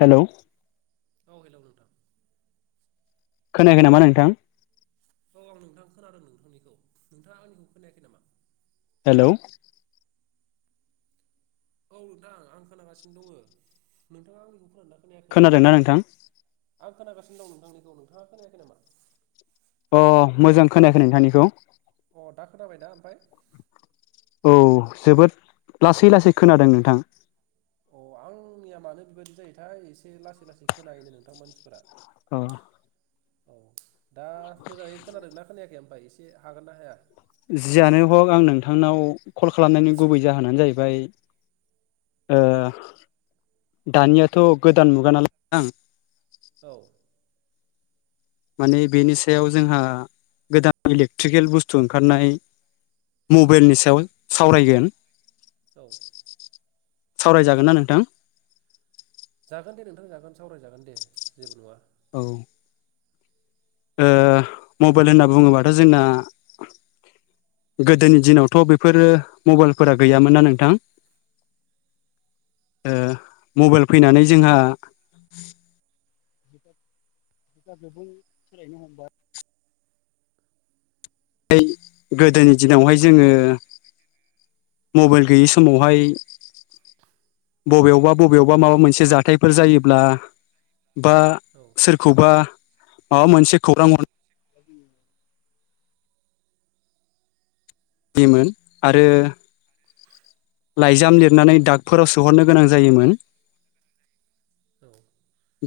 हेल'। औ हेलौ नोंथां। खोनायाखै नामा नोंथां। औ आं नोंथां खोनादों नोंथांनिखौ, नोंथाङा आंनिखौ खोनायाखै नामा? हेल'। औ नोंथां आं खोनागासिनो दङ नोंथाङा आंनिखौ खोनादोंना? खोनायाखै खोनादोंना नोंथां। आं खोनागासिनो दं नोंथांनिखौ नोंथाङा खोनायाखै नामा। अ मोजां खोनायाखै नोंथांनिखौ। अ दा खोनाबायना ओमफाय। औ जोबोद लासै-लासै खोनादों नोंथां। अ आंनिया मानो बेबायदि जायोथाय एसे लासै-लासै खोनायोनो नोंथां मानसिफोरा। औ। औ। दा मोजाङै खोनादोंना खोनायाखै आम [unintelligible] एसे हागोन ना हाया। जियानो हग आं नोंथांनाव कल खालामनायनि गुबै जाहोनानो जाहैबाय ओ दानियाथ' गोदान मुगा नालाय [inaudible] आं। औ माने बेनि सायाव जोंहा गोदान इलेक्ट्रिकेल बुस्थु ओंखारनाय। उम मबाइलनि सायाव। सावरायगोन। औ। सावरायजागोन ना नोंथां। जागोन दे नोंथां जागोन सावरायजागोन दे जेबो नङा। औ। ओ मबाइल होनना बुङोबाथ' जोंना गोदोनि दिनाव थ' बेफोरो मबाइल फोरा गैयामोन ना नोंथां मबाइल औ फैनानै जोंहा [unintelligible] सोलायनो हमबाय गोदोनि दिनावहाय जोंङो मबाइल गैयि समावहाय बबेयावबा बबेयावबा माबा मोनसे जाथायफोर जायोब्ला बा औ सोरखौबा माबा मोनसे खौरां हर बिमोन आरो लाइजाम लिरनानै दागफोराव सोहरनो गोनां जायोमोन औ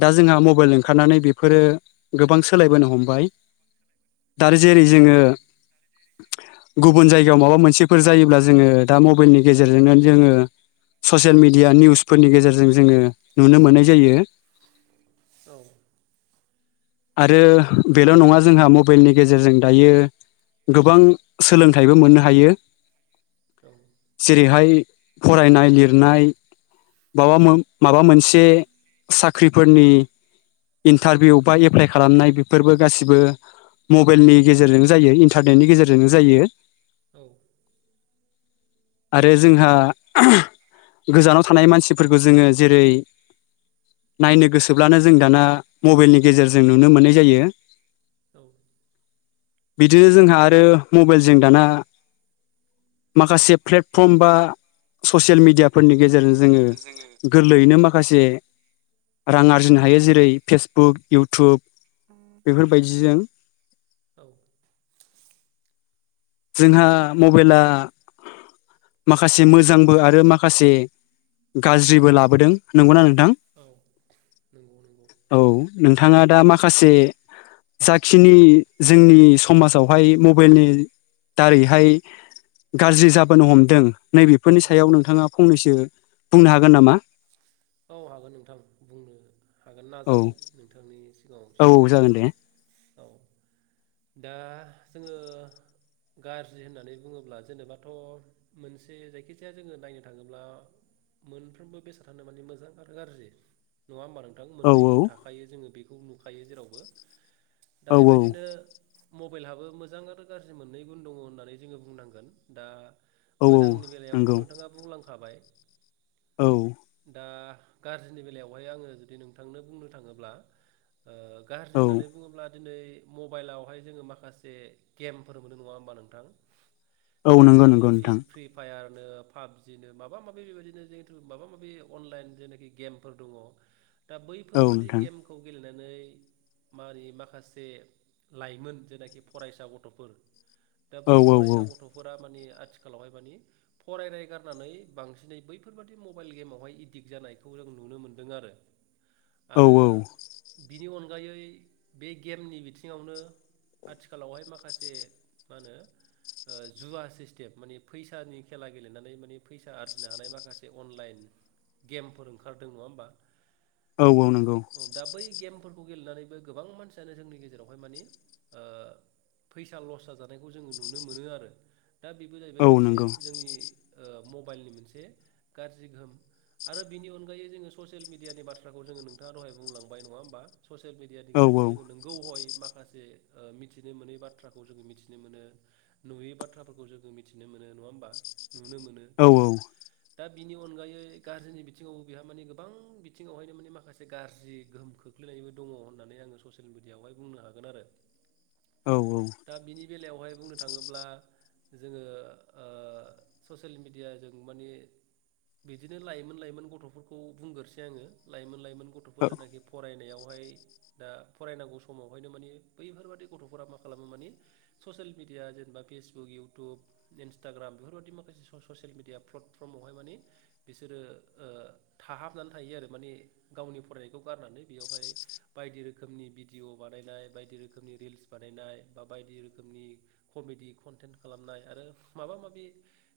दा जोंहा मबाइल ओंखारनानै बेफोरो गोबां सोलायबोनो हमबाय जेरै जोंङो उम गुबुन जायगायाव माबा मोनसेफोर जायोब्ला जोंङो दा मबाइलनि गेजेरजोंनो जोंङो ससियेल मिडिया निउसफोरनि गेजेरजों जोंङो नुनो मोननाय जायो औ आरो बेल' नंङा जोंहा मबाइलनि गेजेरजों दायो गोबां सोलोंथाइबो मोननो हायो औ जेरैहाय फरायनाय लिरनाय बाबा माबा मोनसे साख्रिफोरनि इन्टारभिउ बा एप्लाइ खालामनाय बेफोरबो गासिबो मबाइलनि गेजेरजों जायो इन्टारनेटनि गेजेरजों जायो औ आरो जोंहा गोजानाव थानाय मानसिफोरखौ जोंङो जेरै नायनो गोसोब्लानो जों दाना मबाइलनि गेजेरजों नुनो मोननाय जायो औ बिदिनो जोंहा आरो मबाइलजों दाना माखासे प्लेटफर्म बा ससियेल मिडियाफोरनि गेजेरजों जोंङो गोरलैयैनो माखा माखासे रां आरजिनो हायो जेरै फेसबुक इउटुब बेफोरबायदिजों औ जोंहा मबाइला नोंथां [unintelligible] औ नंगौ नंगौ औ नोंथाङा दा माखासे जाखिनि जोंनि समाजावहाय मबाइलनि दारैहाय गाज्रि जाबोनो हमदों नैबेफोरनि औ सायाव नोंथाङा फंनैसो बुंनो हागोन नामा औ हागोन नोंथां बुंनो हागोन औ नाजानि नोंथांनि सिगांङाव औ एसे औ जागोन खोन्थानो दे औ दा जोङो गाज्रि होननानै बुङोब्ला जेनेबाथ' मोनसे जायखिजाया जोङो नायनो थाङोब्ला मोनफ्रोमबो बेसादानो माने मोजां आरो गाज्रि नङा होनबा नोंथां औ मोननै गुन औ थाखायो जोङो बेखौ नुख थाफायो जेरावबो दा औ औ बेबायदिनो मबाइलहाबो मोजां आरो गाज्रि मोननै गुन दङ होननानै जोंङो बुंनांगोन दा औ औ मोजांनि बेलायावथ' नंगौ नोंथाङा बुंलांखाबाय औ दा गाज्रिनि बेलायावहाय आङो जुदि नोंथांनो बुंनो थाङोब्ला। ओ गाज्रि औ होननानै बुङोब्ला। दिनै मबाइलावहाय जोङो माखासे गेमफोर मोनो नङा होमबा नोंथां? औ नंगौ जेरै नंगौ फ्रि नोंथां फ्रि फायार। ओ पाबजिनो माबा माबि बेबायदिनो जों माबा माबि अनलाइन। जेनोखि गेमफोर दङ। दा औ बैफोरबादि नोंथां गेमखौ गेलेनानै। दिनै मारै माखासे लाइमोन जेनाखि फरायसा गथ'फोर। दा औ बै औ फरायसा गथ'फोरा माने। आथिखालावहाय मानि फरायनाय गारनानै बांसिनै बैफोरबादि मबाइल गेमावहाय। दिग जानायखौ जों नुनो मोन्दों आरो। औ आरो। बिनि अनगायै बे गेमनि बिथिङावनो आथिखालावहाय माखासे मा होनो ओ जुवा सिस्टेम माने, फैसानि खेला गेलेनानै माने फैसा आरजिनो हानाय माखासे अनलाइन। गेमफोर ओंखारदों नङा होमबा? औ औ नंगौ औ दा बै गेमफोरखौ। खौ गेलेनानैबो गोबां मानसियानो जोंनि गेजेरावहाय माने फैसा लस जाजानायखौ जोङो नुनो मोनो आरो। दा बेबो जाहैबाय औ मोनसे नंगौ जोंनि ओ मबाइलनि मोनसे गाज्रि गोहोम। आरो बिनि अनगायै जोङो ससियेल मिडियानि बाथ्राखौ जोङो नोंथाङा दहाय बुंलांबाय नङा होमबा? ससियेल मिडियानि औ गेजेरजों जोङो नोंगौ हय। माखासे ओ मिथिनो मोनै बाथ्राखौ जोङो मिथिनो मोनो नुयै बाथ्राफोरखौ जोङो मिथिनो मोनो नङा होमबा नुनो मोनो। औ-औ। दा बिनि अनगायै। गाज्रिनि बिथिङावबो बेहा मानिे गोबां बिथिङावहायनो माने माखासे गाज्रि गोहोम खोख्लैनायबो दङ होननानै आङो ससियेल मिडियाआवहाय बुंनो हागोन आरो। औ-औ। दा बिनि बेलायावहाय बुंनो थाङोब्ला जोङो ओ ससियेल मिडिय जों माने बिदिनो लाइमोन लाइमोन गथ'फोरखौ बुंगोरसै आङो लाइमोन लाइमोन। गथ'फोर जेनाखि फरायनायाव। बेवहाय दा फरायनांगौ समावहायनो माने बैफोरबादि गथ'फोरा मा खालामो माने ससेल मेडिया जेनेबा फेसबुक इउटुब इनसटाग्राम बेफोरबादि माखासे ससियेल मेडिया प्लेटफर्मावहाय माने बिसोरो ओ थाहाबनानै थायो आरो माने गावनि फरायनायखौ गारनानै बेयावहाय बायदि रोखोमनि भिडिय' बानायनाय बायदि रोखोमनि रिल्स बानायनाय बा बायदि रोखोमनि कमेडि कन्टेन्ट खालामनाय आरो माबा माबि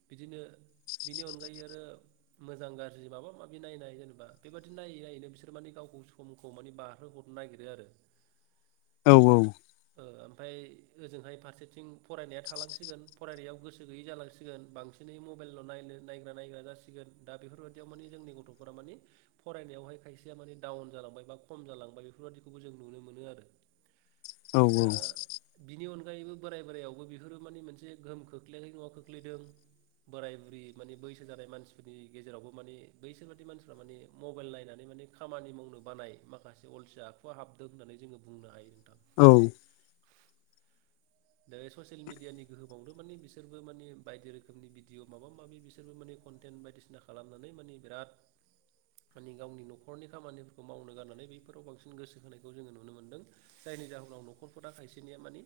बिदिनो बिनि अनगायै आरो, मोजां गाज्रि माबा माबि नायनाय जेनेबा बेबदि नायै नायैनो बिसोर माने गावखौ समखौ मानि बारहो हरनो नागिरो आरो। औ-औ। ओ ओमफ्राय ओजोंहाय फारसेथिं फरायनाया थालांसिगोन फरायनायाव गोसो गैयै जालांसिगोन बांसिनै मबाइल' नायनो नायग्रा नायग्रा जासिगोन दा बेफोरबायदियाव माने जोंनि गथ'फोरा मानि फरायनायावहाय खायसेया माने डाउन जालांबाय बा खम जालांबाय बेफोरबायदिखौबो जों नुनो मोनो आरो। दा औ-औ। बिनि अनगायैबो बोराय बोराइयावबो बेफोरो माने मोनसे गोहोम खोख्लैयाखै नङा खोख्लैदों बोराय बुरि माने बैसो जानाय मानसिफोरनि गेजेरावबो माने बैसोर बादि मानसिफ्रा माने मबाइल नायनानै माने खामानि मावनो बानाय माखासे अलसिया आखुवा हाबदों होननानै जोङो बुंनो हायो नोंथां। औ। दा ससियेल मिेडियानि गोहोमावनो माने बिसोरबो माने बायदि रोखोमनि भिडिअ' माबा माबि बिसोरबो माने कन्टेन्ट बायदिसिना खालामनानै माने बिराद माने गावनि न'खरनि खामानिफोरखौ मावनो गारनानै बैफोराव बांसिन गोसो होनायखौ जोङो नुनो मोनदों जायनि जाहोनाव न'खरफोरा खायसेनिया माने।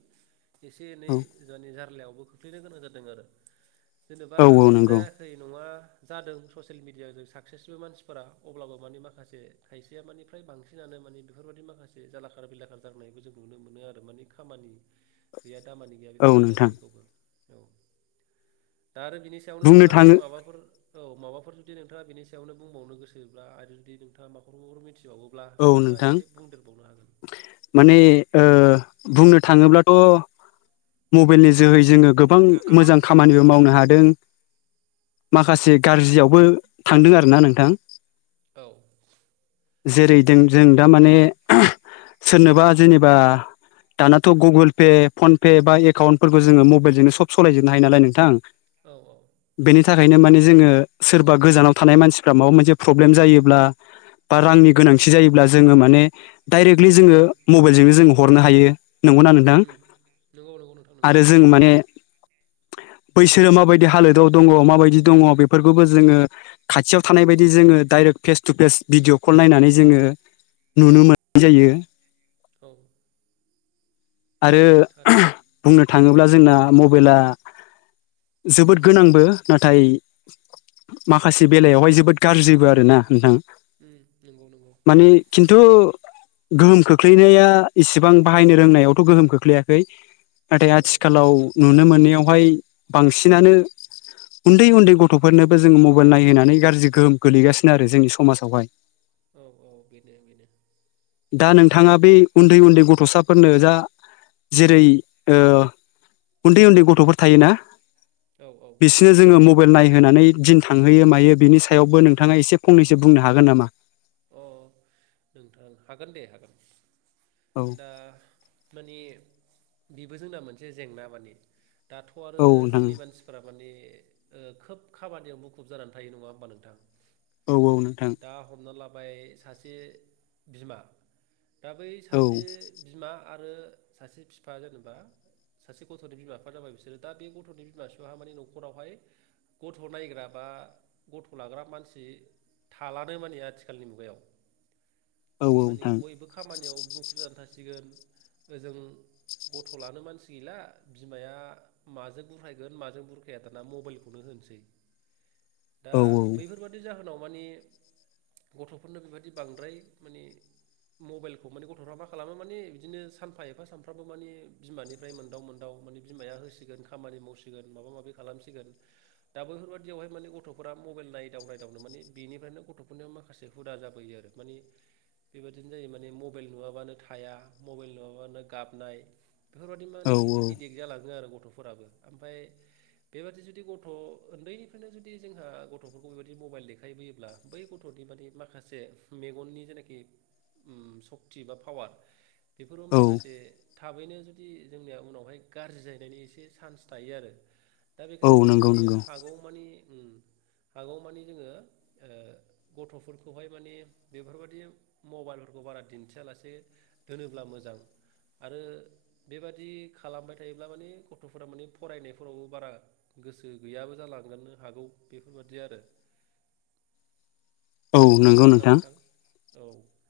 एसे एनै जानि जारलायावबो खो ख्लैनो गोनां जादों आरो। जेनेबा औ औ नंगौ जायाखै नङा जादों ससियेल मिडिया जों साक्सेसबो मानसिफोरा। अब्लाबो माने माखासे खायसेया माने फ्राय बांसिनानो माने बेफोरबायदि माखासे जालाखार बिलाखार जानायखौ जों नुनो मोनो आरो माने खामानि गैया। दामानि गैया औ बेफोरबायदि नोंथां जाहैनायखौबो। औ दा आरो बिनि सायावनो बुंनो नोंथाङा जुदि थाङो माबाफोर औ माबाफोर जुदि नों नोंथाङा बेनि सायावनो बुंबावनो गोसोब्ला आरो जुदि नोंथाङा माबाफोर मिथि औ नोंथां। माने ओ बुंनो थाङोब्लाथ' मबाइलनि जोहै जोङो गोबां मोजां खामानिबो मावनो हादों। माखासे गाज्रियावबो थांदों आरोना नोंथां। औ। जेरै- दों जों दा माने सोरनोबा जेनेबा दानाथ' गुगोल पे फन पे बा एकाउन्टफोरखौ जोङो मबाइलजोंनो सब समाय सलायजोबनो हायो नालाय नोंथां। औ औ बेनि थाखायनो माने जोङो सोरबा गोजानाव थानाय मानसिफ्रा माबा मोनसे फ्रब्लेम जायोब्ला ओ रांनि गोनांथि जायोब्ला जोङो माने दायरेकलि जोङो उम मबेलजोंनो जोङो हरनो हायो। नंगौना नोंथां? उम नंगौ नंगौ नोंथां नंगौ आरो जों माने बैसोरो माबायदि हालोदाव दङ, माबायदि दङ बेफोरखौबो जोङो खाथियाव थानाय बायदि जोङो direct face to face video call नायनानै ज जोङो नुनो मोननाय जायो। औ। आरो थारैनो बुंनो थाङोब्ला जोंना म बइला जोबोद गोनांबो नाथाय माखासे बेलावहाय जोबोद गाज्रिबो आरो ना नोंथां। उम नंगौ नंगौ माने खिन्थु गोहोम खोख्लैनाया इसिबां बाहायनो रोंनायाव थ' गोहोम खोख्लैयाखै। नाथाय औ आथिखालाव नुनो मोननायाव हाय बांसिनानो उन्दै उन्दै गथ'फोरनोबो जोङो मबाइल नायहोनानै गाज्रि गोहोम गोलैगासिनो आरो जोंनि समाजावहाय। औ औ बेनो बेनो। दा नोंथाङा बै उन्दै उन्दै गथ'साफोरनो जा जेरै ओ उन्दै उन्दै गथ'फोर थायोना औ औ बिसिनो जोङो म मबेल नायहोनानै दिन थांहोयो मायो बिनि सायावबो नोंथाङा एसे फंनैसो बुंनो हागोन नामा? अह नोंथां हागोन दे हागोन। औ दा माने बेबो जोंना मोनसे जेंना माने। दाथ' आरो औ नोंथां जोंनि मानसिफोरा माने खोब खाबादियाव मुखुब जानानै थायो नङा होमबा नोंथां। औ औ नोंथां। जाबाय सासे बिमा दा बै औ सासे बिमा आरो सासे बिफा जेनेबा सासे गथ'नि बिमा बिफानो जाबाय बिसोरो दा बे गथ'नि बिमा बिफ मानिे न'खरावहाय गथ' नायग्रा बा गथ' लाग्रा मानसि थालानो माने आथिखाल आथिखालनि मुगायाव औ माने नोंथां बयबो खामानियाव मुखुब जाना मानसिगोन ओजों गथ' लानो मानसि गैला बिमाया माजों बुरखायगोन माजों बुरखाया दाना मबाइलखौनो होनोसै। दा औ बैफोरबादि जाहो उनाव माने गथ'फोरनो बेबाददि बांद्राय माने मबाइलखौ माने गथ'फ्रा मा खालामो माने बिदिनो सानफा एफा सानफ्रामबो माने बिमानिफ्राय मोनदाव मोनदाव माने बिमाया होसिगोन खामानि मावसिगोन माबा माबि खालामसिगोन दा बैफोरबाय दियावहाय माने गथ'फोरा मबाइल नायदाव नायदावनो माने बेनिफ्रायनो गथ' बेफोरनो माखासे हुदा जाबोयो आरो मानिे बेबादिनो जायो माने मबाइल नुवाबानो थाया मबाइल नुवाबानो गाबनाय। बेफोरबाददि औ माने इदिक जालाङो आरो गथ' गथ'फोराबो ओमफ्राय बेबादि जुदि गथ' उन्दैनिफ्रायनो जुदि जोंहा गथ'फोरखौ बेबायदि मबाइल देखायबोयोब्ला बै गथ' बादि माखासे मेगननि जेनाखि सक्ति बा पावार बेफोराव औ माखासे थाबैनो जुदि जोंनिया उनावहाय गाज्रि जाहैनायनि एसे सान्स थायो आरो। दा औ बेखायनो जोङो नंगौ माने नंगौ हागौ मानि हागौ मानि जोङो ओ गथ'फोरखौहाय माने बेफोरबाददि मबाइलफोरखौ बारा दिन्थियालासे दोनोब्ला मोजां आरो बेबादि खालामबाय थायोब्ला माने गथ'फोरा माने फरायनायफोरावबो बारा गोसो गैयाबो जालांगोन हागौ बेफोरबादि आरो। औ नंगौ नोंथां औ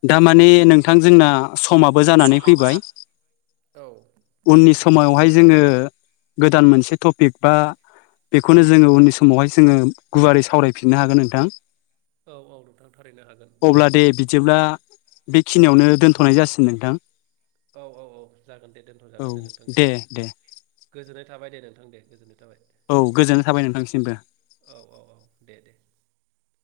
दामाने नोंथां जोंना समाबो जानानै समाबो जा फैबाय औ उननि समावहाय जोङो गोदान मोनसे टपिक बा बेखौनो जोङो उननि समावहाय जोङो गुवारै सावरायफिननो हागोन नोंथां। औ औ नोंथां थारैनो हागोन। अब्ला दे बिदिब्ला बेखिनियावनो दोनथ'नाय जासिगोन नोंथां। औ औ औ जागोन दे दोनथ' जागोन दे नोंथां दे गोजोननाय थाबाय दे। नोंथां दे [unintelligible] औ गोजोननाय थाबाय नोंथांसिमबो। औ औ औ दे दे